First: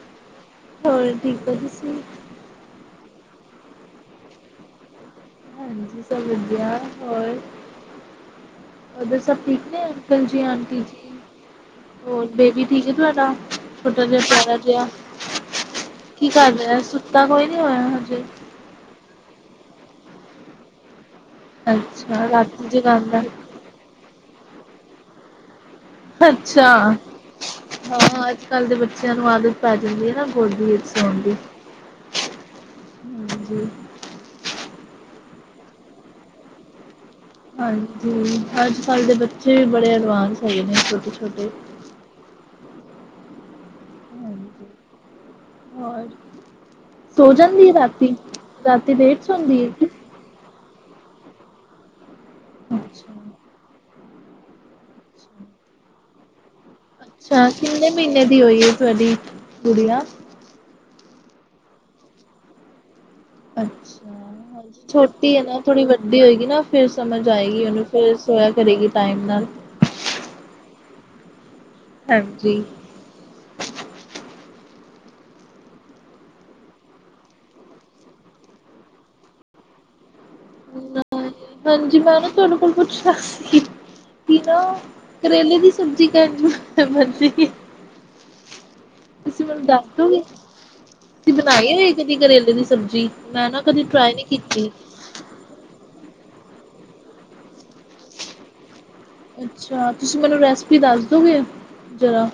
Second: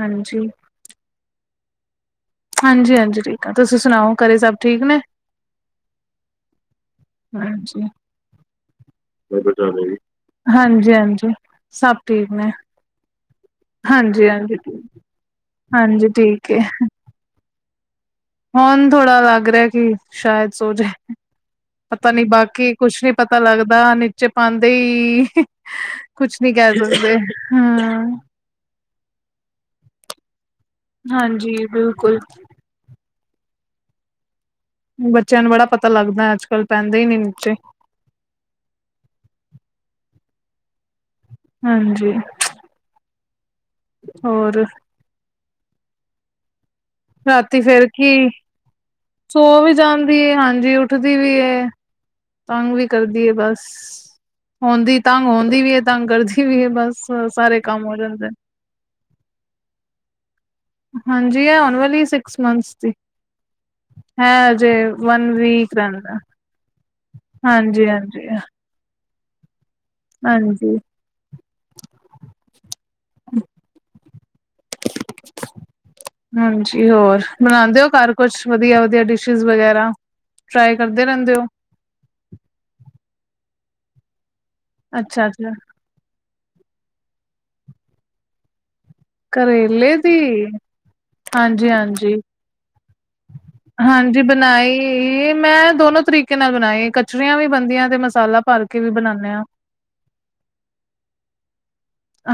ਹਾਂਜੀ, ਹੋਰ ਠੀਕ ਹੋ ਤੁਸੀਂ ਹਾਂਜੀ ਹਾਂਜੀ ਠੀਕ ਆ ਤੁਸੀਂ ਸੁਣਾਓ ਘਰੇ ਸਭ ਠੀਕ ਨੇ ਹਾਂਜੀ ਸਭ ਵਧੀਆ ਹੋਰ ਹਾਂਜੀ। ਉਧਰ ਸਭ ਠੀਕ ਨੇ ਅੰਕਲ ਜੀ ਆਂਟੀ ਜੀ ਹਾਂਜੀ-ਹਾਂਜੀ ਸਭ ਹੋਰ ਠੀਕ ਨੇ ਬੇਬੀ ਠੀਕ ਹੈ ਤੁਹਾਡਾ ਛੋਟਾ ਜਿਹਾ ਹਾਂਜੀ-ਹਾਂਜੀ, ਪਿਆਰਾ ਹਾਂਜੀ ਜਿਹਾ ਹਾਂਜੀ ਕੀ ਠੀਕ ਕਰ ਏ। ਰਿਹਾ ਸੁੱਤਾ ਪਿਆ ਕੀ ਹਾਂ ਹਜੇ ਹੁਣ ਥੋੜ੍ਹਾ ਲੱਗ ਰਿਹਾ ਕਿ ਸ਼ਾਇਦ ਸੋ ਜਾਏ ਪਤਾ ਨੀ ਅੱਛਾ ਰਾਤੀ ਬਾਕੀ ਕੁਛ ਨੀ ਜਗਾਂਦਾ ਪਤਾ ਲੱਗਦਾ ਨੀਚੇ ਪਾਉਂਦੇ ਹੀ ਅੱਛਾ ਹੂੰ, ਹਾਂ ਅੱਜ ਕੱਲ ਦੇ ਬੱਚਿਆਂ ਨੂੰ ਆਦਤ ਪੈ ਗਈ ਹੈ ਨਾ ਹੋਰ ਵੀ ਸੁ ਦੀ ਹਾਂਜੀ ਬਿਲਕੁਲ ਹਾਂਜੀ ਬੱਚਿਆਂ ਨੂੰ ਬੜਾ ਪਤਾ ਲੱਗਦਾ ਅੱਜ ਕੱਲ੍ਹ ਪੈਂਦੇ ਹੀ ਨ ਨਹੀਂ ਹਾਂਜੀ, ਅੱਜ ਕੱਲ੍ਹ ਦੇ ਬੱਚੇ ਵੀ ਬੜੇ ਐਡਵਾਂਸ ਹੈਗੇ ਨੇ ਛੋਟੇ ਛੋਟੇ। ਹਾਂਜੀ ਹੋਰ, ਹਾਂਜੀ ਹੋਰ ਸੋ ਰਾਤੀ ਜਾਂਦੀ ਹੈ ਫੇਰ ਕੀ ਰਾਤੀ-ਰਾਤੀ ਡੇਟ ਸੋ ਵੀ ਜਾਂਦੀ ਐ ਹਾਂਜੀ ਉੱਠਦੀ ਵੀ ਐ। ਤੰਗ ਵੀ ਅੱਛਾ, ਕਰਦੀ ਹੈ ਬਸ ਹੁੰਦੀ ਤੰਗ ਹੁਦੀ ਵੀ ਹੈ ਤੰਗ ਕਰਦੀ ਵੀ ਹੈ ਬਸ ਅੱਛਾ ਸਾਰੇ ਕੰਮ ਕਿੰਨੇ ਹੋ ਮਹੀਨੇ ਜਾਂਦੇ ਦੀ ਹੋਈ ਹੈ ਤੁਹਾਡੀ ਗੁੜੀਆਂ ਹਾਂਜੀ ਆਉਣ ਵਾਲੀ ਸਿਕਸ ਮੰਥਸ ਦੀ ਅੱਛਾ ਹੈ ਅਜੇ ਹਾਂਜੀ ਵਨ ਛੋਟੀ ਹੈ ਨਾ ਵੀਕ ਥੋੜੀ ਰਹਿੰਦਾ ਵੱਡੀ ਹੋਏਗੀ ਨਾ, ਫਿਰ ਸਮਝ ਆਏਗੀ ਉਹਨੂੰ ਹਾਂਜੀ ਫਿਰ ਹਾਂਜੀ ਸੋਇਆ ਕਰੇਗੀ ਟਾਈਮ ਨਾਲ ਹਾਂਜੀ, ਹਾਂਜੀ, [unintelligible] ਹਾਂਜੀ, ਹੋਰ ਬਣਾਦੇ ਹੋ ਘਰ ਕੁਛ ਵਧੀਆ ਵਧੀਆ ਡਿਸ਼ਿਜ਼ ਵਗੈਰਾ। ਟਰਾਈ ਕਰੋ, ਹਾਂਜੀ ਮੈਂਨੂੰ ਤੁਹਾਡੇ ਕੋਲ ਪੁੱਛਣਾ ਸੀ। ਕੀ ਨਾ ਅੱਛਾ ਅੱਛਾ ਕਰੇਲੇ ਦੀ ਸਬਜ਼ੀ ਕਹਿਣ ਮਰਜ਼ੀ, ਕਰੇਲੇ ਦੀ ਤੁਸੀਂ ਬਣਾਈ ਹੋਈ ਕਦੀ ਕਰੇਲੇ ਦੀ ਸਬਜ਼ੀ? ਮੈਂ ਨਾ ਕਦੀ ਟਰਾਈ ਹਾਂਜੀ-ਹਾਂਜੀ-ਹਾਂਜੀ ਨਹੀਂ ਕੀਤੀ। ਬਣਾਈ ਮੈਂ ਦੋਨੋ ਤਰੀਕੇ, ਕੇ ਨਾਲ ਬਣਾਈਏ ਕਚਰੀਆਂ ਵੀ ਬਣਦੀਆਂ ਤੇ ਮਸਾਲਾ ਭਰ ਕੇ ਵੀ ਬਣਾਦੇ ਹਾਂ ਅੱਛਾ, ਤੁਸੀਂ ਮੈਨੂੰ ਰੈਸਪੀ ਦੱਸ ਦੋਗੇ ਜਰਾ?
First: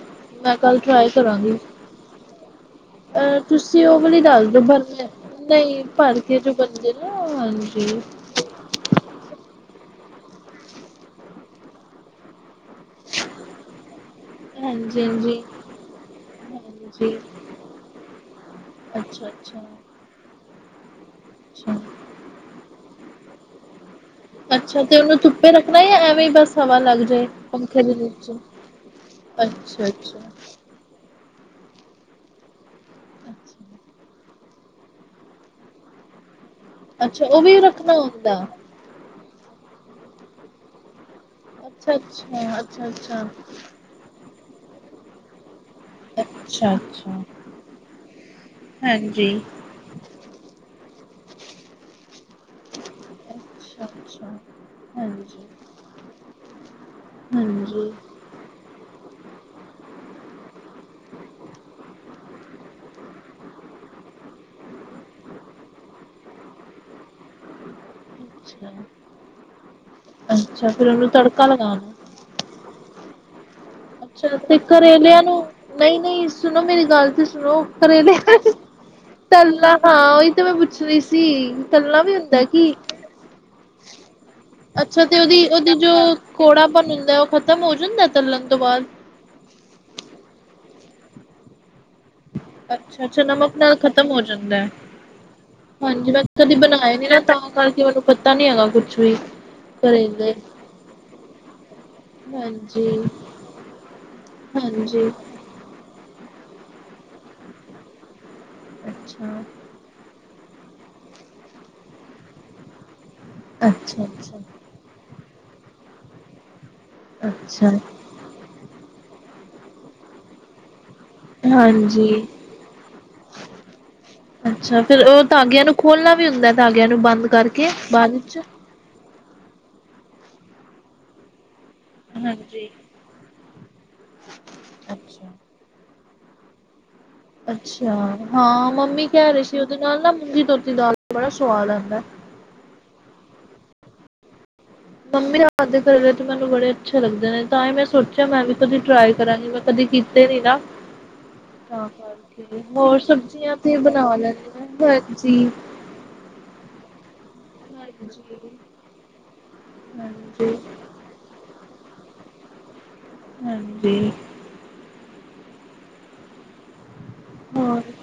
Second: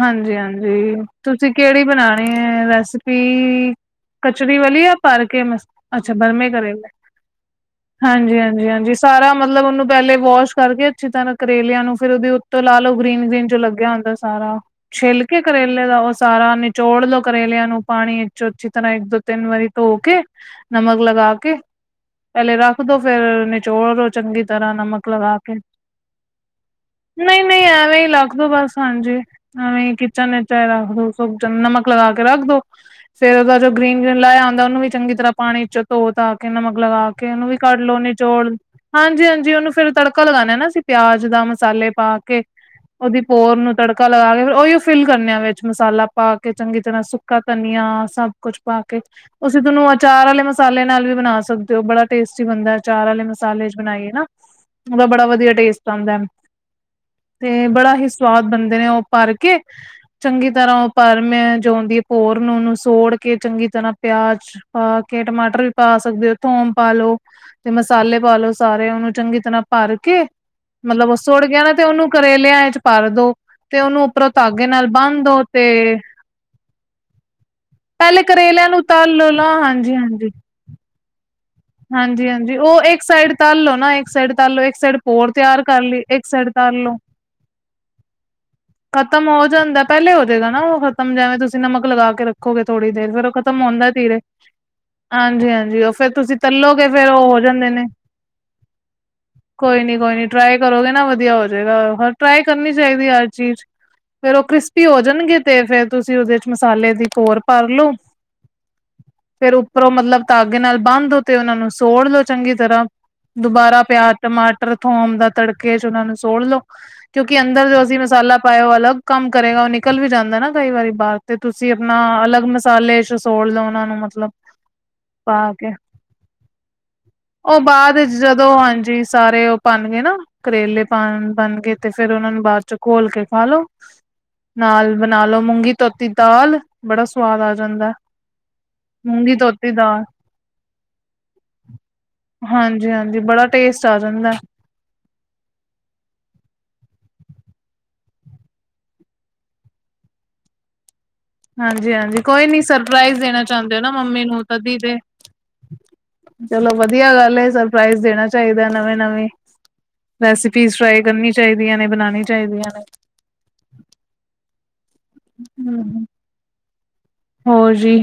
ਮੈਂ ਕੱਲ ਹਾਂਜੀ-ਹਾਂਜੀ ਟਰਾਈ ਤੁਸੀਂ ਕਰਾਂਗੀ। ਕਿਹੜੀ ਬਣਾਣੀ ਐ ਅ ਰੈਸਪੀ? ਤੁਸੀਂ ਉਹ ਵਾਲੀ ਦੱਸ ਚੀ ਦੋ ਪਰ ਵਾਲੀ ਆ ਭਰ ਕੇ ਮ ਨਹੀਂ ਅੱਛਾ ਭਰ ਕੇ ਬਰਮੇ ਜੋ ਕਰੇਗਾ ਬੰਦੇ ਨਾ ਹਾਂਜੀ ਹਾਂਜੀ-ਹਾਂਜੀ-ਹਾਂਜੀ ਸਾਰਾ, ਮਤਲਬ ਉਹਨੂੰ ਪਹਿਲੇ ਵਾਸ਼ ਕਰਕੇ ਅੱਛੀ ਤਰ੍ਹਾਂ ਕਰੇਲਿਆਂ ਨੂੰ ਫ਼ਿਰ ਉਹਦੇ ਉਤੇ ਲਾ ਲਓ ਗ੍ਰੀਨ-ਗ੍ਰੀਨ ਜੋ ਲੱਗਿਆ ਹੁੰਦਾ। ਹਾਂਜੀ ਛਿੱਲਕੇ ਹਾਂਜੀ ਕਰੇਲੇ ਦਾ ਉਹ ਸਾਰਾ ਨਿਚੋੜ ਹਾਂਜੀ ਦੋ ਕਰੇਲਿਆਂ ਨੂੰ ਪਾਣੀ ਵਿੱਚੋਂ ਅੱਛੀ ਤਰ੍ਹਾਂ ਇੱਕ ਦੋ ਅੱਛਾ ਤਿੰਨ ਅੱਛਾ ਵਾਰੀ ਧੋ ਕੇ ਨਮਕ ਲਗਾ ਕੇ ਅੱਛਾ ਪਹਿਲੇ ਰੱਖ ਦੋ ਫੇਰ ਚੋਲ ਚੰਗੀ ਤਰ੍ਹਾਂ ਅੱਛਾ ਤੇ ਨਮਕ ਉਹਨੂੰ ਲਗਾ ਧੁੱਪੇ ਕੇ ਰੱਖਣਾ ਜਾਂ ਐਵੇਂ ਹੀ ਬਸ ਹਵਾ ਲੱਗ ਜਾਏ ਨਹੀਂ ਨਹੀਂ ਪੰਖੇ ਦੇ ਐਵੇਂ ਹੀ ਵਿੱਚ ਲੱਗਦ ਬਸ ਹਾਂਜੀ ਅੱਛਾ ਨਵੇਂ ਅੱਛਾ ਕਿਚਨ ਵਿੱਚ ਰੱਖ ਦੋ ਸੁ ਨਮਕ ਲਗਾ ਕੇ ਰੱਖ ਦੋ ਫੇਰ ਉਹਦਾ ਜੋ ਅੱਛਾ ਗ੍ਰੀਨ'ਗ੍ਰੀਨ ਲਾਇਆ ਆਦਾ ਉਹਨੂੰ ਵੀ ਚੰਗੀ ਤਰ੍ਹਾਂ ਪਾਣੀ ਚ ਧੋ ਤਾ ਨਮਕ ਲਗਾ ਅੱਛਾ ਕੇ ਉਹ ਉਹਨੂੰ ਵੀ ਕੱਢ ਲਓ ਰੱਖਣਾ ਹੁੰਦਾ ਨਿਚੋਡਲੋ ਹਾਂਜੀ-ਹਾਂਜੀ ਉਹਨੂੰ ਫਿਰ ਤੜਕਾ ਲਗਾਉਣਾ ਨਾ ਸੀ ਪਿਆਜ ਦਾ ਮਸਾਲੇ ਅੱਛਾ ਪਾ ਕੇ ਅੱਛਾ ਅੱਛਾ ਉਹਦੀ ਅੱਛਾ ਪੋਰ ਨੂੰ ਤੜਕਾ ਲਗਾ ਕੇ ਉਹੀ ਉਹ ਫਿਲ ਕਰਨ ਆ ਵਿੱਚ ਮਸਾਲਾ ਪਾ ਕੇ ਅੱਛਾ ਚੰਗੀ ਤਰ੍ਹਾਂ ਅੱਛਾ ਸੁੱਕਾ ਧਨੀਆ ਸਭ ਕੁੱਛ ਪਾ ਕੇ ਹਾਂਜੀ ਅਸੀਂ ਤੁਨੂੰ ਅਚਾਰ ਵਾਲੇ ਮਸਾਲੇ ਨਾਲ ਵੀ ਬਣਾ ਸਕਦੇ ਹੋ ਬੜਾ ਟੇਸਟੀ ਬਣਦਾ ਚਾਰ ਵਾਲੇ ਮਸਾਲੇ ਚ ਅੱਛਾ ਬਣਾਈਏ ਨਾ ਅੱਛਾ ਉਹਦਾ ਬੜਾ ਹਾਂਜੀ ਵਧੀਆ ਟੇਸਟ ਆਦਾ ਹੈ ਤੇ ਹਾਂਜੀ ਬੜਾ ਹੀ ਸਵਾਦ ਹੁੰਦੇ ਨੇ ਉਹ ਭਰ ਕੇ ਚੰਗੀ ਤਰ੍ਹਾਂ ਉਹ ਪਰਮ ਜੋ ਆਦੀ ਹੈ ਭੋਰ ਨੂੰ ਉਹਨੂੰ ਸੋੜ ਕੇ ਚੰਗੀ ਤਰ੍ਹਾਂ ਪਿਆਜ ਪਾ ਕੇ ਟਮਾਟਰ ਵੀ ਪਾ ਸਕਦੇ ਹੋ ਥੋਮ ਪਾਲੋ ਤੇ ਮਸਾਲੇ ਪਾਾਲੋ ਅੱਛਾ ਸਾਰੇ ਉਹਨੂੰ ਚੰਗੀ ਤਰ੍ਹਾਂ ਭਰ ਕੇ ਅੱਛਾ ਫਿਰ ਉਹਨੂੰ ਮਤਲਬ ਉਹ ਸੁੱੜ ਤੜਕਾ ਗਿਆ ਨਾ ਤੇ ਲਗਾਉਣਾ ਉਹਨੂੰ ਕਰੇਲਿਆਂ ਚ ਭਰ ਦੋ ਤੇ ਉਹਨੂੰ ਉੱਪਰੋਂ ਅੱਛਾ ਤੇ ਧਾਗੇ ਨਾਲ ਕਰੇਲਿਆਂ ਬੰਨ ਦੋ ਨੂੰ ਤੇ ਨਹੀਂ'ਨਹੀਂ ਸੁਣੋ ਮੇਰੀ ਗੱਲ ਤੇ ਸੁਣੋ ਪਹਿਲੇ ਕਰੇਲਿਆਂ ਨੂੰ ਤਲ ਲੋ ਨਾ ਤੱਲਾ ਹਾਂਜੀ ਹਾਂ ਹਾਂਜੀ ਉਹੀ ਤੇ ਮੈਂ ਪੁੱਛ ਰੀ ਸੀ। ਚਲਣਾ ਵੀ ਹਾਂਜੀ ਹੁੰਦਾ ਹਾਂਜੀ ਕਿ ਉਹ ਇੱਕ ਸਾਈਡ ਤਲ ਲੋ ਨਾ ਇੱਕ ਸਾਈਡ ਤਲ ਲੋ ਇੱਕ ਸਾਈਡ ਅੱਛਾ ਤੇ ਭੋਰ ਤਿਆਰ ਉਹਦੀ-ਉਹਦੀ ਕਰ ਜੋ ਲਈ ਇੱਕ ਸਾਈਡ ਕੋੜ-' ਤਲ ਲੋ ਦ ਖਤਮ ਹੋੰ ਜਾਦਿ ਐਦਾ। ਖਤਮ ਹੋ ਜਾਂਦਾ ਪਹਿਲੇ ਹੋ ਜਾਵੇਗਾ ਨਾ ਉਹ ਖਤਮ ਜਿਵੇਂ ਤੁਸੀਂ ਨਮਕ ਲਗਾ ਕੇ ਰੱਖੋਗੇ ਥੋੜ੍ਹੀ ਅੱਛਾ ਦੇਰ ਅੱਛਾ ਫੇਰ ਉਹ ਨਮਕ ਖ਼ਤਮ ਨਾਲ ਹੁੰਦਾ ਧੀਰੇ ਹੋ ਜਾਂਦਾ ਹੈ ਹਾਂਜੀ-ਹਾਂਜੀ ਉਹ ਫੇਿਰ ਹਾਂਜੀ ਮੈਂ ਤੁਸੀਂ ਕਦੀ ਤਲੋਗੇ ਬਣਾਏ ਨੀ ਫੇਰ ਨਾ ਉਹ ਤਾਂ ਹੋ ਜਾਂਦੇ ਕਰਕੇ ਨੇ ਮੈਨੂੰ ਪਤਾ ਨੀ ਹੈਗਾ ਕੁਛ ਵੀ ਕੋਈ ਨੀ ਕੋਈ ਨੀ ਕਰੇਲੇ ਟਰਾਈ ਕਰੋਗੇ ਨਾ ਵਧੀਆ ਹੋ ਜਾਏਗਾ ਟਰਾਈ ਕਰਨੀ ਹਾਂਜੀ ਚਾਹੀਦੀ ਹਰ ਚੀਜ਼ ਫੇਰ ਉਹ ਕ੍ਰਿਸਪੀ ਹੋ ਹਾਂਜੀ ਜਾਣਗੇ ਤੇ ਫੇਰ ਤੁਸੀਂ ਉਹਦੇ ਚ ਮਸਾਲੇ ਦੀ ਕੋਰ ਭਰਲੋ ਅੱਛਾ ਫੇਿਰ ਉੱਪਰੋਂ ਮਤਲਬ ਧਾਗੇ ਨਾਲ ਬੰਧੋ ਤੇ ਉਹਨਾ ਨੂੰ ਸੋੜ ਲਓ ਚੰਗੀ ਤਰ੍ਹਾਂ ਦੁਬਾਰਾ ਅੱਛਾ ਪਿਆਜ ਅੱਛਾ ਟਮਾਟਰ ਥੋਮ ਦਾ ਤੜਕੇ ਚ ਉਹਨਾ ਨੂੰ ਸੋੜ ਲਓ ਕਿਉਂਕਿ ਅੰਦਰ ਅੱਛਾ ਜੋ ਅਸੀਂ ਮਸਾਲਾ ਉਹ ਅਲੱਗ ਕੰਮ ਕਰੇਗਾ ਉਹ ਨਿਕਲ ਵੀ ਜਾਂਦਾ ਨਾ ਕਈ ਵਾਰੀ ਬਰ ਤੇ ਤੁਸੀਂ ਆਪਣਾ ਹਾਂਜੀ ਅਲੱਗ ਮਸਾਲੇ ਸੋੜ ਲਓ ਉਹਨਾਂ ਨੂੰ ਮਤਲਬ ਅੱਛਾ ਫੇਿਰ ਉਹ ਪਾ ਧਾਗਿਆਂ ਕੇ ਨੂੰ ਖੋਲਣਾ ਵੀ ਹੁੰਦਾ ਧਾਗਿਆਂ ਨੂੰ ਬੰਦ ਉਹ ਕਰਕੇ ਬਾਅਦ ਵਿੱਚ ਜਦੋਂ ਹਾਂਜੀ ਸਾਰੇ ਉਹ ਪਣ ਗਏ ਨਾ ਕਰੇਲੇ ਪਾ ਬਣ ਗਏ ਤੇ ਫੇਿਰ ਉਹਨਾਂ ਨੂੰ ਬਾਅਦ ਹਾਂਜੀ ਚ ਘੋਲ ਕੇ ਖਾ ਲੋ ਨਾਲ ਬਣਾ ਅੱਛਾ ਲੋ ਮੂੰਗੀ ਧੋਤੀ ਦਾਲ ਬੜਾ ਸਵਾਦ ਆ ਜਾਂਦਾ ਅੱਛਾ ਹਾਂ ਮੰਮੀ ਕਹਿ ਮੂੰਗੀ ਰਹੇ ਸੀ ਧੋਤੀ ਉਹਦੇ ਨਾਲ ਦਾਲ ਨਾ ਮੂੰਗੀ ਧੋਤੀ ਦਾਲ ਬੜਾ ਸਵਾਦ ਹੈ ਹਨ [inaudible] ਹਾਂਜੀ ਹਾਂਜੀ ਬੜਾ ਟੇਸਟ ਆ ਜਾਂਦਾ ਮੰਮੀ ਰਾ ਦੇ ਘਰ ਮੈਨੂੰ ਬੜੇ ਅੱਛੇ ਲੱਗਦੇ ਨੇ ਤਾਂ ਮੈਂ ਸੋਚਿਆ ਮੈਂ ਵੀ ਕਦੀ ਟਰਾਈ ਕਰਾਂਗੀ ਮੈਂ ਕਦੀ ਕੀਤੇ ਸੀ ਨਾ ਤਾਂ ਹਾਂਜੀ-ਹਾਂਜੀ ਕੋਈ ਕਰਕੇ ਨੀ ਹੋਰ ਸਰਪ੍ਰਾਈਜ਼ ਦੇਣਾ ਸਬਜ਼ੀਆਂ ਚਾਹੁੰਦੇ ਤੇ ਹੋ ਨਾ ਬਣਾ ਮੰਮੀ ਲੈਣੇ ਨੂੰ ਨੇ ਤਦੀ ਤੇ ਮਲਾਂਜੀ ਚਲੋ ਵਧੀਆ ਗੱਲ ਸਰਪ੍ਰਜ਼ ਦੇਣਾ ਚਾਹੀਦਾ ਨਵੇ ਨਵੀ ਹਾਂਜੀ ਰੈਸਪੀ ਟਰਾਈ ਕਰਨੀ ਚਾਹੀਦੀ ਆਂ ਨੇ ਬਣਾਉਣੀ ਚਾਹੀਦੀਆਂ ਨੇ ਹਾਂਜੀ ਹਮ ਹ ਹੋਰ ਜੀ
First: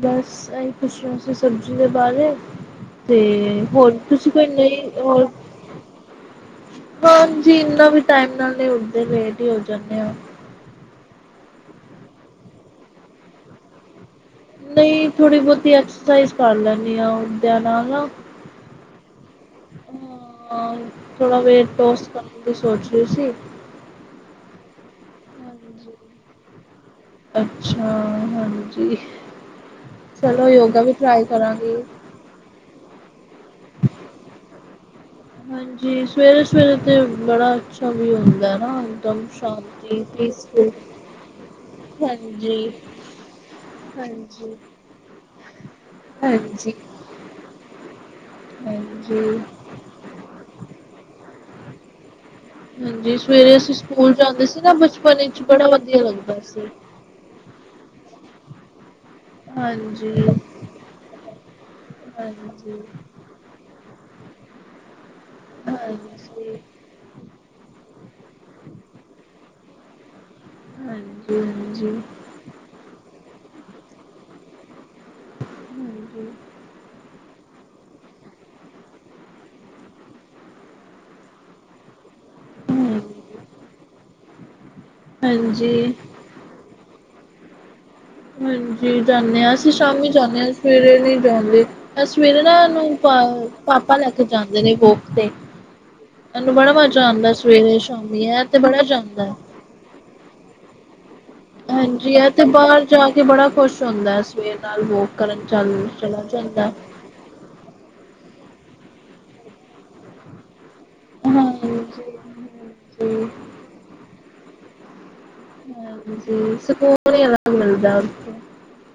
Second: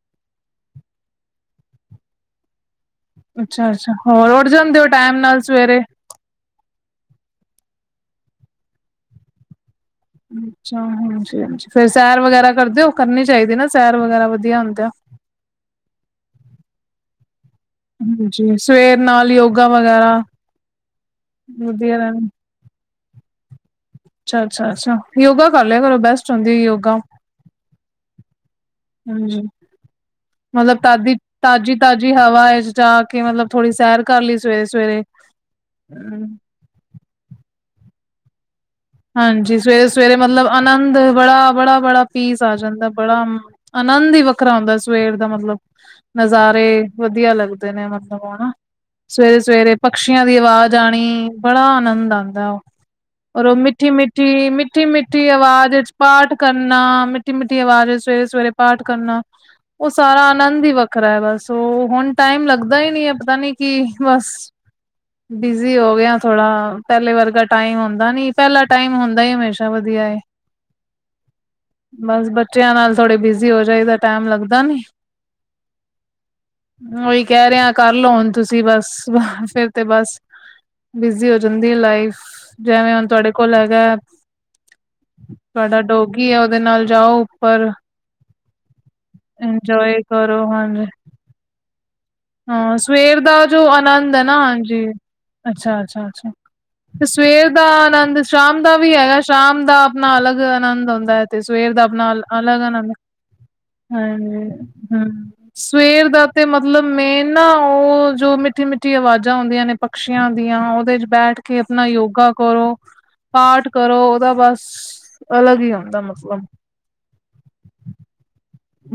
ਬਸ ਇਹੀ ਪੁੱਛਣਾ ਸੀ ਸਬਜ਼ੀ ਦੇ ਬਾਰੇ ਤੇ ਹੋਰ ਅੱਛਾ-ਅੱਛਾ ਤੁਸੀਂ ਕੋਈ ਉੱਠ ਇਨਾ ਜਾਂਦੇ ਹੀ ਹੋ ਟਾਈਮ ਹੋਰ ਨਾਲ ਸਵੇਰੇ ਹਾਂਜੀ ਇੰਨਾ ਵੀ ਟਾਈਮ ਨਾਲ ਨਹੀਂ ਉੱਠਦੇ ਲੇਟ ਹੀ ਹੋ ਜਾਂਦੇ ਆ ਅੱਛਾ ਹਾਂ ਹਾਂ ਫਰ ਸੈਰ ਵਗੈਰਾ ਕਰਦੇ ਹੋ ਉਹ ਕਰਨੀ ਚਾਹੀਦੀ ਨਾ ਸੈਰ ਵਗੈਰਾ ਵਧੀਆ ਹੁੰਦਾ ਨਹੀਂ ਥੋੜ੍ਹੀ ਬਹੁਤੀ ਐਕਸਰਸਾਈਜ਼ ਕਰ ਲੈਦੀ ਆ ਉਹ ਜੀ ਸਵੇਰ ਨਾਲ ਯੋਗਾ ਵਗੈਰਾ ਥੋੜਾ ਵੇਟ ਵਧੀਆ ਲੋਸ ਕਰਨ ਦੀ ਸੋਚ ਰਹੀ ਸੀ ਅੱਛਾ ਅੱਛਾ ਅੱਛਾ ਯੋਗਾ ਕਰ ਲਿਆ ਕਰੋ ਬੈਸਟ ਹੁੰਦੀ ਆ ਯੋਗਾ ਅੱਛਾ ਹਾਂਜੀ ਹਾਂਜੀ ਚਲੋ ਮਤਲਬ ਯੋਗਾ ਵੀ ਤਾਜੀ ਟਰਾਈ ਤਾਜ਼ੀ ਕਰਾਂਗੇ। ਤਾਜ਼ੀ ਹਵਾ ਚ ਜਾਗ ਮਤਲਬ ਥੋੜ੍ਹੀ ਸੈਰ ਕਰ ਲਈ ਸਵੇਰੇ ਸਵੇਰੇ ਹਾਂਜੀ ਸਵੇਰੇ ਸਵੇਰੇ ਤੇ ਬੜਾ ਅੱਛਾ ਵੀ ਹੁੰਦਾ ਨਾ ਇਕਦਮ ਹਾਂਜੀ ਸਵੇਰੇ ਸ਼ਾਂਤੀ ਸਵੇਰੇ ਮਤਲਬ ਪੀਸਫੁਲ ਆਨੰਦ ਬੜਾ ਬੜਾ ਬੜਾ ਫੀਸ ਆ ਹਾਂਜੀ ਜਾਂਦਾ ਬੜਾ ਆਨੰਦ ਹੀ ਹਾਂਜੀ ਵੱਖਰਾ ਹੁੰਦਾ ਸਵੇਰ ਦਾ ਮਤਲਬ ਨਜ਼ਾਰੇ ਹਾਂਜੀ ਵਧੀਆ ਲੱਗਦੇ ਨੇ ਮਤਲਬ ਸਵੇਰੇ ਹਾਂਜੀ ਸਵੇਰੇ ਪਕਸ਼ੀਆਂ ਦੀ ਆਵਾਜ਼ ਆਉਣੀ ਬੜਾ ਆਨੰਦ ਆਉਂਦਾ ਹਾਂਜੀ ਸਵੇਰੇ ਅਸੀਂ ਮਿੱਠੀ ਸਕੂਲ ਜਾਂਦੇ ਸੀ ਨਾ ਮਿੱਠੀ ਬਚਪਨ ਮਿੱਠੀ ਵਿੱਚ ਬੜਾ ਆਵਾਜ਼ ਵਿੱਚ ਵਧੀਆ ਪਾਠ ਲੱਗਦਾ ਸੀ। ਕਰਨਾ ਮਿੱਠੀ ਮਿੱਠੀ ਆਵਾਜ਼ ਸਵੇਰੇ ਸਵੇਰੇ ਪਾਠ ਕਰਨਾ ਹਾਂਜੀ ਉਹ ਸਾਰਾ ਆਨੰਦ ਹੀ ਵੱਖਰਾ ਹੈ ਬਸ ਉਹ ਹੁਣ ਟਾਈਮ ਹਾਂਜੀ, ਲੱਗਦਾ ਹੀ ਨਹੀ ਹੈ ਪਤਾ ਨੀ ਕਿ ਬਸ ਬਿਜੀ ਹੋ ਗਿਆ ਹਾਂਜੀ, ਥੋੜਾ ਸਹੀ। ਪਹਿਲੇ ਵਰਗਾ ਟਾਈਮ ਹੁੰਦਾ ਨੀ ਪਹਿਲਾ ਟਾਈਮ ਹੁੰਦਾ ਹੀ ਹਮੇਸ਼ਾ ਵਧੀਆ ਏ ਹਾਂਜੀ, ਹਾਂਜੀ, ਬਸ ਬੱਚਿਆਂ ਨਾਲ ਥੋੜੇ ਬਿਜ਼ੀ ਹੋ ਜਾਈ ਦਾ ਟੈਮ ਲੱਗਦਾ ਨੀ ਉਹੀ ਕਹਿ ਰਿਹਾ ਕਰ ਲੋ ਹੁਣ ਤੁਸੀਂ ਬਸ ਫੇਰ ਤੇ ਬਸ ਬਿਜ਼ੀ ਹੋ ਜਾਂਦੀ ਲਾਈਫ ਜਿਵੇਂ ਹੁਣ ਹਾਂਜੀ। ਤੁਹਾਡੇ ਕੋਲ ਹੈਗਾ ਤੁਹਾਡਾ ਹਾਂਜੀ, ਡੋਗੀ ਹੈ ਉਹਦੇ ਨਾਲ ਜਾਓ ਉੱਪਰ ਹਾਂਜੀ ਜਾਨੇ ਹਾਂ ਅਸੀਂ ਇੰਜੋਏ ਸ਼ਾਮੀ ਜਾਨੇ ਕਰੋ ਹਾਂ ਹਾਂਜੀ ਸਵੇਰੇ ਨਹੀਂ ਜਾਣਦੇ ਸਵੇਰੇ ਨਾ ਹਾਂ ਨੂੰ ਸਵੇਰ ਦਾ ਜੋ ਪਾਪਾ ਲੈ ਆਨੰਦ ਹੈ ਕੇ ਨਾ ਜਾਂਦੇ ਨੇ ਹਾਂਜੀ ਵੋਕ ਤੇ ਅੱਛਾ ਅੱਛਾ ਅੱਛਾ ਇਹਨੂੰ ਬੜਾ ਮਾ ਤੇ ਸਵੇਰ ਦਾ ਆਨੰਦ ਸ਼ਾਮ ਦਾ ਵੀ ਹੈਗਾ ਜਾਂਦਾ। ਸ਼ਾਮ ਦਾ ਆਪਣਾ ਅਲੱਗ ਆਨੰਦ ਆਉਂਦਾ ਤੇ ਸਵੇਰ ਦਾ ਆਪਣਾ ਹਾਂਜੀ ਇਹ ਤੇ ਅਲਗ ਬਾਹਰ ਆਨੰਦ ਜਾ ਕੇ ਬੜਾ ਖੁਸ਼ ਹੁੰਦਾ ਹਾਂਜੀ ਸਵੇਰ ਨਾਲ ਵੋਕ ਹਮ ਕਰਨ ਚੱਲ ਸਵੇਰ ਚਲਾ ਦਾ ਤੇ ਜਾਂਦਾ। ਮਤਲਬ ਮੇਨ ਨਾ ਉਹ ਜੋ ਮਿੱਠੀ ਮਿੱਠੀ ਆਵਾਜ਼ਾਂ ਹੁੰਂਦੀਆਂ ਨੇ ਪਕਸ਼ੀਆਂ ਦੀਆਂ ਦੇ ਚ ਬੈਠ ਕੇ ਆਪਣਾ ਹਾਂਜੀ-ਹਾਂਜੀ, ਯੋਗਾ ਕਰੋ ਹਾਂਜੀ ਪਾਠ ਕਰੋ ਉਹਦਾ ਬਸ ਅਲੱਗ ਹੀ ਹੁੰਦਾ ਮਤਲਬ ਹਾਂਜੀ ਸਕੂਨ ਹੀ ਅਲਗ ਮਿਲਦਾ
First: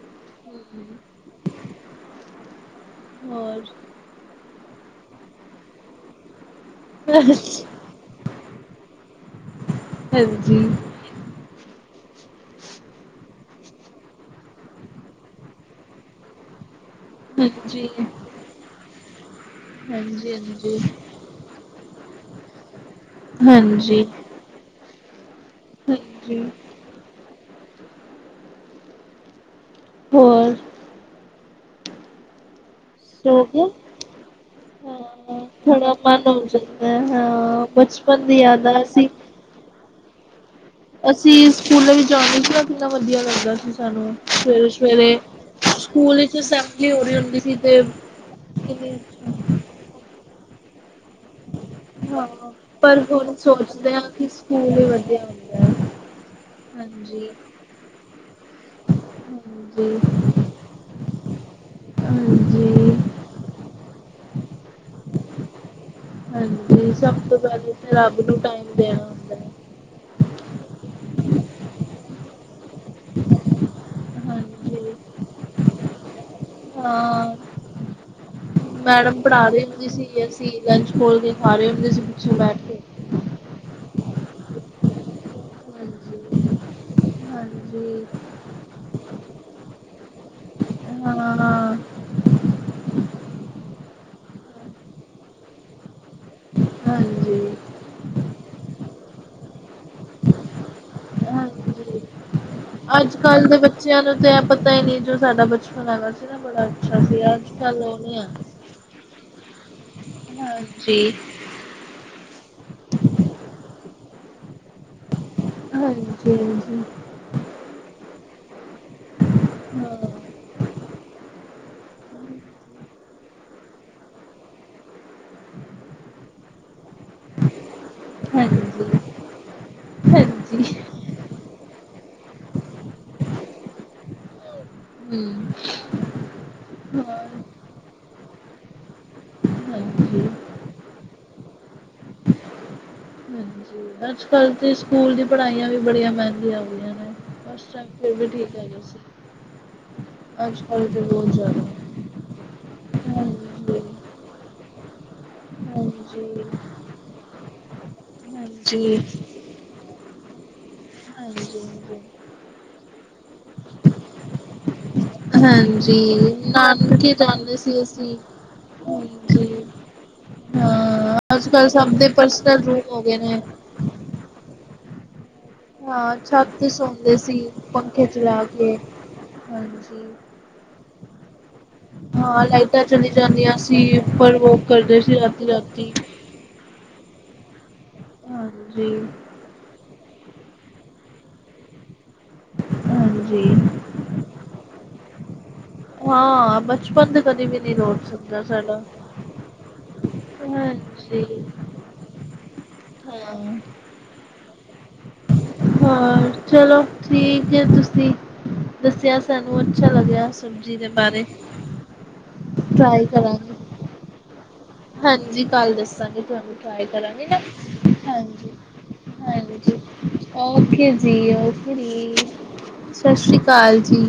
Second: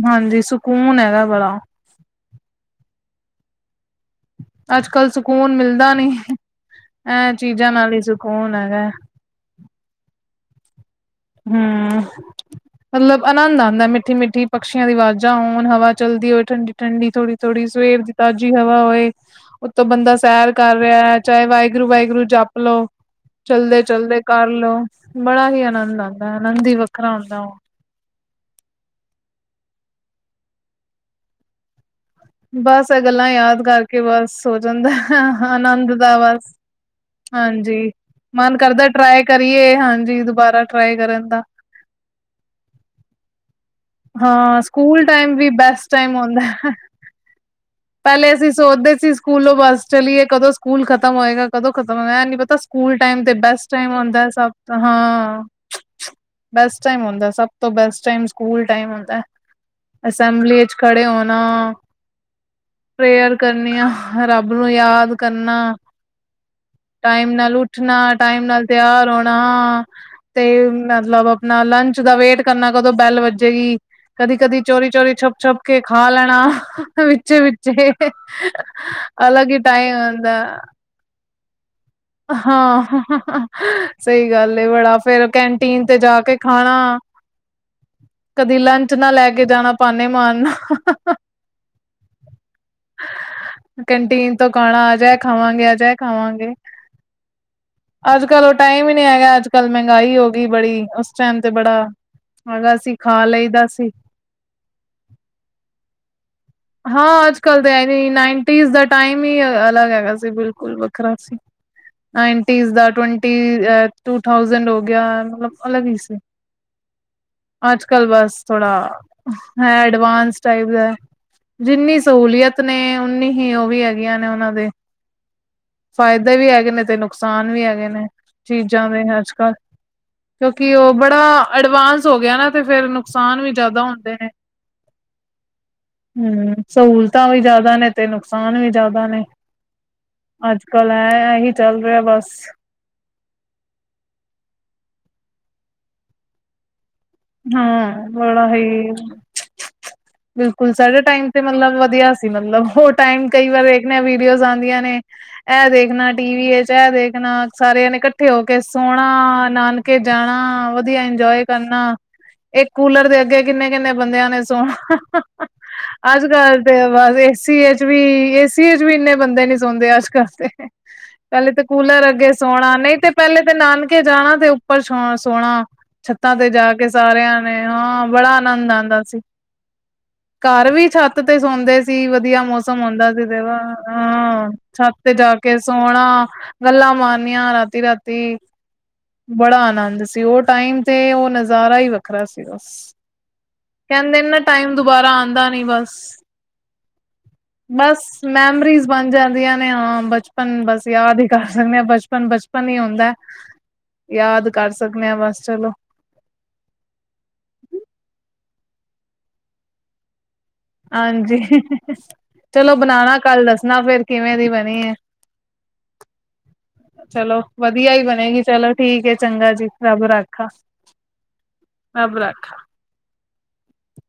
ਹਾਂਜੀ ਸਕੂਨ ਹੈਗਾ ਬੜਾ ਹੋਰ? ਅੱਜ-ਕੱਲ ਸਕੂਨ ਮਿਲਦਾ ਨੀ ਇਹ ਹਾਂਜੀ, ਚੀਜ਼ਾਂ ਨਾਲ ਹੀ ਸਕੂਨ ਕੋਨ ਹੈਗਾ, ਹਾਂਜੀ, ਹੂੰ, ਮਤਲਬ ਆਨੰਦ ਆਉਂਦਾ ਮਿੱਠੀ-ਮਿੱਠੀ ਪਕਸ਼ੀਆਂ ਦੀ ਆਵਾਜ਼ਾਂ ਹੋਣ ਹਵਾ ਚਲਦੀ ਹੋਵੇ ਠੰਡੀ ਠੰਡੀ ਥੋੜੀ-ਥੋੜੀ ਹਾਂਜੀ, ਸਵੇਰ ਦੀ ਤਾਜ਼ੀ ਹਵਾ ਹੋਏ ਉਤੋਂ ਬੰਦਾ ਸੈਰ ਕਰ ਹਾਂਜੀ, ਰਿਹਾ ਹੈ ਚਾਹੇ ਵਾਹਿਗੁਰੂ ਵਾਹਿਗੁਰੂ ਵਾਹਿਗੁਰੂ ਜਪ ਲਓ ਹਾਂਜੀ, ਚਲਦੇ-ਚਲਦੇ ਕਰਲੋ ਬੜਾ ਹੀ ਆਨੰਦ ਆਉਂਦਾ। ਹਾਂਜੀ ਅਨੰਦ ਹੀ ਵੱਖਰਾ ਹੁੰਦਾ। ਹੋਰ? ਬਸ ਇਹ ਗੱਲਾਂ ਸੋ ਯਾਦ ਗਏ? ਕਰਕੇ ਬਸ ਹੋ ਜਾਂਦਾ ਹਾਂ ਆਨੰਦ ਥੋੜਾ ਦਾ ਮਨ ਹੋ ਬਸ ਜਾਂਦਾ ਹੈ ਹਾਂ ਹਾਂਜੀ ਹਾਂਜੀ ਬਚਪਨ ਦੀ ਮਨ ਯਾਦਾਂ ਕਰਦਾ ਅਸੀਂ ਟਰਾਈ ਕਰੀਏ ਹਾਂਜੀ ਦੁਬਾਰਾ ਟਰਾਈ ਕਰਨ ਦਾ ਅਸੀਂ ਸਕੂਲਾਂ ਵਿੱਚ ਜਾਣਦੇ ਸੀ ਕਿੰਨਾ ਵਧੀਆ ਲੱਗਦਾ ਸੀ ਸਾਨੂੰ ਹਾਂ ਸਵੇਰੇ ਸਕੂਲ ਸਵੇਰੇ ਟਾਈਮ ਵੀ ਬੈਸਟ ਸਕੂਲ ਟਾਈਮ ਵਿੱਚ ਹੁੰਦਾ ਅਸੈਂਬਲੀ ਹੋ ਰਹੀ ਹੁੰਦੀ ਸੀ ਤੇ ਕਰਦੇ ਸੀ ਕਿੰਨੀ ਸਕੂਲੋਂ ਬੱਸ ਚਲੀਏ ਕਦੋਂ ਖਤਮ ਹੋਏਗਾ ਕਦੋਂ ਖਤਮ ਹੋ ਐ ਹਾਂ ਨੀ ਪਤਾ ਸਕੂਲ ਪਰ ਟਾਈਮ ਤੇ ਹੁਣ ਬੈਸਟ ਟਾਈਮ ਸੋਚਦੇ ਹਾਂ ਹੁੰਦਾ ਕਿ ਹੈ ਸਭ ਸਕੂਲ ਹੀ ਵਧੀਆ ਹਾਂ ਹੁੰਦਾ ਹੈ। ਬੈਸਟ ਟਾਈਮ ਹਾਂਜੀ ਹੁੰਦਾ ਸਭ ਤੋਂ ਬੈਸਟ ਟਾਈਮ ਸਕੂਲ ਟਾਈਮ ਹਾਂਜੀ ਅਸੈਂਬਲੀ ਵਿਚ ਖੜੇ ਹੋਣਾ ਹਾਂਜੀ ਪ੍ਰੇਅਰ ਕਰਨੀਆਂ। ਰੱਬ ਨੂੰ ਯਾਦ ਕਰਨਾ, ਹਾਂਜੀ, ਸਭ ਟਾਈਮ ਤੋਂ ਨਾਲ ਪਹਿਲੇ ਉੱਠਣਾ ਤਾਂ ਰੱਬ ਨੂੰ ਟਾਈਮ ਨਾਲ ਦੇਣਾ ਤਿਆਰ ਹੋਣਾ ਹੁੰਦਾ ਹੈ। ਤੇ ਮਤਲਬ ਆਪਣਾ ਲੰਚ ਦਾ ਵੇਟ ਕਰਨਾ ਕਦੋਂ ਬੈਲ ਵੱਜੇਗੀ ਕਦੀ ਕਦੀ ਹਾਂਜੀ ਚੋਰੀ-ਚੋਰੀ ਛੁਪ-ਛੁਪ ਕੇ ਖਾ ਲੈਣਾ। ਹਾਂ ਵਿਚੇ-ਵਿਚੇ ਮੈਡਮ ਪੜ੍ਹਾ ਅਲਗ ਹੀ ਰਹੀ ਹੁੰਦੀ ਟਾਈਮ ਸੀ ਹੁੰਦਾ। ਅਸੀਂ ਲੰਚ ਖੋਲ ਕੇ ਖਾ ਰਹੇ ਹੁੰਦੇ ਸੀ ਪਿੱਛੇ ਬੈਠ ਕੇ ਹਾਂ। ਸਹੀ ਗੱਲ ਏ ਬੜਾ ਫੇਰ ਕੈਂਟੀਨ ਤੇ ਜਾ ਕੇ ਹਾਂਜੀ ਖਾਣਾ ਹਾਂਜੀ ਕਦੀ ਲੰਚ ਨਾ ਲੈ ਕੇ, ਕੇ ਜਾਣਾ ਪਾਨੇ ਮਾਰਨਾ ਹਾਂ ਕੈਂਟੀਨ ਤੋਂ ਖਾਣਾ ਅਜਇ ਖਾਵਾਂਗੇ ਅਜੇ ਖਾਵਾਂਗੇ। ਹਾਂਜੀ ਅੱਜ ਕੱਲ ਉਹ ਟਾਈਮ ਹੀ ਨਹੀਂ ਹੈਗਾ ਅੱਜ ਕੱਲ ਮਹਿੰਗਾਈ ਹੋ ਗਈ ਬੜੀ ਉਸ ਟਾਈਮ ਤੇ ਬੜਾ ਹੈਗਾ ਸੀ ਖਾ ਅੱਜ-ਕੱਲ ਦੇ ਲਈਦਾ ਸੀ ਬੱਚਿਆਂ ਨੂੰ ਤਾਂ ਇਹ ਪਤਾ ਹੀ ਨਹੀ ਜੋ ਸਾਡਾ ਬਚਪਨ ਹੈਗਾ ਸੀ। ਨਾ ਬੜਾ ਅੱਛਾ ਸੀ ਹਾਂ, ਅੱਜ ਕੱਲ ਤੇ ਕੱਲ੍ਹ ਉਹ ਐਵੀਂ ਨਹੀਂ ਹੈ ਨਾਈਨਟੀਜ਼ ਦਾ ਟਾਈਮ ਹੀ ਅਲੱਗ ਹੈਗਾ ਸੀ ਬਿਲਕੁਲ ਹਾਂਜੀ ਵੱਖਰਾ ਸੀ। ਨਾਇਨ ਟਿਜ ਦਾ ਟਵੱਟੀ ਟੂ ਥਾਉਜੇਟ ਹੋ ਗਿਆ ਮਤਲਬ ਅਲੱਗ ਹਾਂਜੀ-ਹਾਂਜੀ, ਅੱਜ ਕੱਲ ਬਸ ਥੋੜਾ ਐ ਹਾਂ ਐਡਵਾਂਸ ਟਾਈਪ ਦਾ। ਜਿੰਨੀ ਸਹੂਲੀਅਤ ਨੇ ਉਨੀ ਹੀ ਉਹ ਵੀ ਹੈਗੀਆਂ ਨੇ ਉਹਨਾਂ ਦੇ ਫਾਇਦੇ ਵੀ ਹੈਗੇ ਨੇ ਤੇ ਨੁਕਸਾਨ ਵੀ ਹੈਗੇ ਨੇ ਹਾਂਜੀ ਹਾਂਜੀ ਚੀਜ਼ਾਂ ਦੇ ਅੱਜ ਕੱਲ ਕਿਉਂਕਿ ਉਹ ਬੜਾ ਅਡਵਾਂਸ ਹੋ ਗਿਆ ਨਾ ਤੇ ਫੇਰ ਨੁਕਸਾਨ ਵੀ ਜ਼ਿਆਦਾ ਹੁੰਦੇ ਨੇ। ਹੂੰ, ਹੂੰ, ਸਹੂਲਤਾਂ ਵੀ ਜ਼ਿਆਦਾ ਨੇ ਤੇ ਨੁਕਸਾਨ ਵੀ ਜ਼ਿਆਦਾ ਨੇ, ਹਾਂਜੀ ਹਾਂਜੀ ਅੱਜ-ਕੱਲ ਐ ਐ ਹੀ ਚੱਲ ਰਿਹਾ ਬਸ ਹਾਂਜੀ, ਅੱਜ ਕੱਲ ਤੇ ਸਕੂਲ ਦੀ ਪੜ੍ਹਾਈਆਂ ਵੀ ਬੜੀਆਂ ਮਹਿੰਗੀਆਂ ਹੋ ਗਈਆਂ ਨੇ। ਉਸ ਟਾਈਮ ਹਾਂ ਫਿਰ ਵੀ ਬੜਾ ਠੀਕ ਹੈਗੇ ਹੀ ਸੀ ਅੱਜ ਬਿਲਕੁਲ ਕੱਲ੍ਹ ਸਾਡੇ ਤਾਂ ਟਾਈਮ ਬਹੁਤ ਤੇ ਜ਼ਿਆਦਾ ਮਤਲਬ ਵਧੀਆ ਸੀ ਮਤਲਬ ਓ ਟਾਈਮ ਕਈ ਵਾਰ ਹਾਂਜੀ ਇੱਕ ਨਾ ਵੀਡੀਓਜ਼ ਆਂਦੀਆ ਨੇ ਇਹ ਦੇਖਣਾ ਹਾਂਜੀ ਟੀ ਵੀ ਇਹ ਦੇਖਣਾ ਸਾਰਿਆਂ ਨੇ ਇਕੱਠੇ ਹੋ ਕੇ ਹਾਂਜੀ ਸੋਣਾ ਨਾਨਕੇ ਜਾਣਾ ਵਧੀਆ ਇੰਜੋਏ ਹਾਂਜੀ ਕਰਨਾ। ਇੱਕ ਕੂਲਰ ਦੇ ਅੱਗੇ ਕਿੰਨੇ-ਕਿੰਨੇ ਬੰਦਿਆਂ ਨੇ ਸੋਣਾ। ਹਾਂਜੀ ਅੱਜ-ਕੱਲ ਤੇ ਨਾਨਕੇ ਬਸ ਏਸੀ ਜਾਂਦੇ ਏ ਸੀ ਚ ਵੀ ਅਸੀਂ ਏਸੀ ਏ ਚ ਵੀ ਇੰਨੇ ਬੰਦੇ ਨੀ ਹਾਂਜੀ ਸੌਦੇ ਅੱਜ-ਕੱਲ। ਕਰਦੇ ਹਾਂ ਅੱਜ ਪਹਿਲੇ ਤੇ ਕੱਲ੍ਹ ਸਭ ਕੂਲਰ ਦੇ ਅੱਗੇ ਪਰਸਨਲ ਸੋਣਾ ਰੂਮ ਨਹੀਂ ਹੋ ਤੇ ਗਏ ਨੇ ਪਹਿਲੇ ਤੇ ਨਾਨਕੇ ਜਾਣਾ ਤੇ, ਉੱਪਰ ਸੋ ਸੋਣਾ ਹਾਂ ਛੱਤਾਂ ਛੱਤ ਤੇ ਜਾ ਕੇ ਸੌਂਦੇ ਸੀ ਸਾਰਿਆਂ ਨੇ ਪੰਖੇ ਹਾਂ ਬੜਾ ਚਲਾ ਕੇ ਆਨੰਦ ਆਂਦਾ ਸੀ। ਹਾਂਜੀ, ਘਰ ਵੀ ਛੱਤ ਤੇ ਸੌਂਦੇ ਸੀ, ਹਾਂ ਵਧੀਆ ਮੌਸਮ ਲਾਈਟਾਂ ਚਲੀ ਹੁੰਦਾ ਸੀ, ਜਾਂਦੀਆਂ ਉੱਪਰ ਆ ਵੋਕ ਛੱਤ ਕਰਦੇ ਤੇ ਸੀ ਜਾ ਕੇ ਰਾਤੀ-ਰਾਤੀ। ਸੋਣਾ, ਗੱਲਾਂ ਮਾਰ ਨੀਆ, ਰਾਤੀ-ਰਾਤੀ ਹਾਂਜੀ-ਹਾਂਜੀ। ਬੜਾ ਆਨੰਦ ਸੀ, ਉਹ ਟਾਈਮ ਤੇ ਉਹ ਨਜ਼ਾਰਾ ਹੀ ਵੱਖ ਖਰਾ ਸੀ ਬਸ। ਕਹਿੰਦੇ ਨੇ ਨਾ ਟਾਈਮ ਦੁਬਾਰਾ ਆਂਦਾ ਨੀ ਬਸ, ਹਾਂ ਬਚਪਨ ਤੇ ਕਦੇ ਵੀ ਨਹੀਂ ਬਸ ਰੋਟ ਸਕਦਾ ਸਾਡਾ। ਮੈਮਰੀਜ਼ ਬਣ ਜਾਂਦੀਆਂ ਨੇ। ਹਾਂ ਬਚਪਨ ਬਸ ਯਾਦ ਹਾਂਜੀ ਹੀ ਕਰ ਲੈਂਦੇਂ ਆ, ਬਚਪਨ-ਬਚਪਨ ਹੀ ਹੁੰਦਾ। ਹਾਂ। ਯਾਦ ਕਰ ਸਕਨੇ ਆ, ਬਸ ਚਲੋ। ਹਾਂ ਚਲੋ ਠੀਕ ਐ, ਤੁਸੀਂ ਦੱਸਿਆ ਸਾਨੂੰ ਅੱਛਾ ਲੱਗਿਆ। ਸਬਜ਼ੀ ਦੇ ਬਾਰੇ ਹਾਂਜੀ, ਚਲੋ ਟਰਾਈ ਬਣਾਣਾ ਕੱਲ, ਕਰਾਂਗੇ। ਦੱਸਣਾ ਫੇਰ ਕਿਵੇਂ ਦੀ ਬਣ ਹਾਂਜੀ ਕੱਲ ਦੱਸਾਂਗੀ, ਤੁਹਾਨੂੰ ਟਰਾਈ ਕਰਾਂਗੀ ਨਾ। ਚਲੋ ਵਧੀਆ ਹੀ ਬਣੇਗੀ ਹਾਂਜੀ, ਚਲੋ ਠੀਕ ਹੈ ਚੰਗਾ ਜੀ ਹਾਂਜੀ। ਰੱਬ ਰਾਖਾ ਓਕੇ ਜੀ, ਓਕੇ। ਰੱਬ ਰਾਖਾ ਸਤਿ ਸ਼੍ਰੀ ਅਕਾਲ ਜੀ।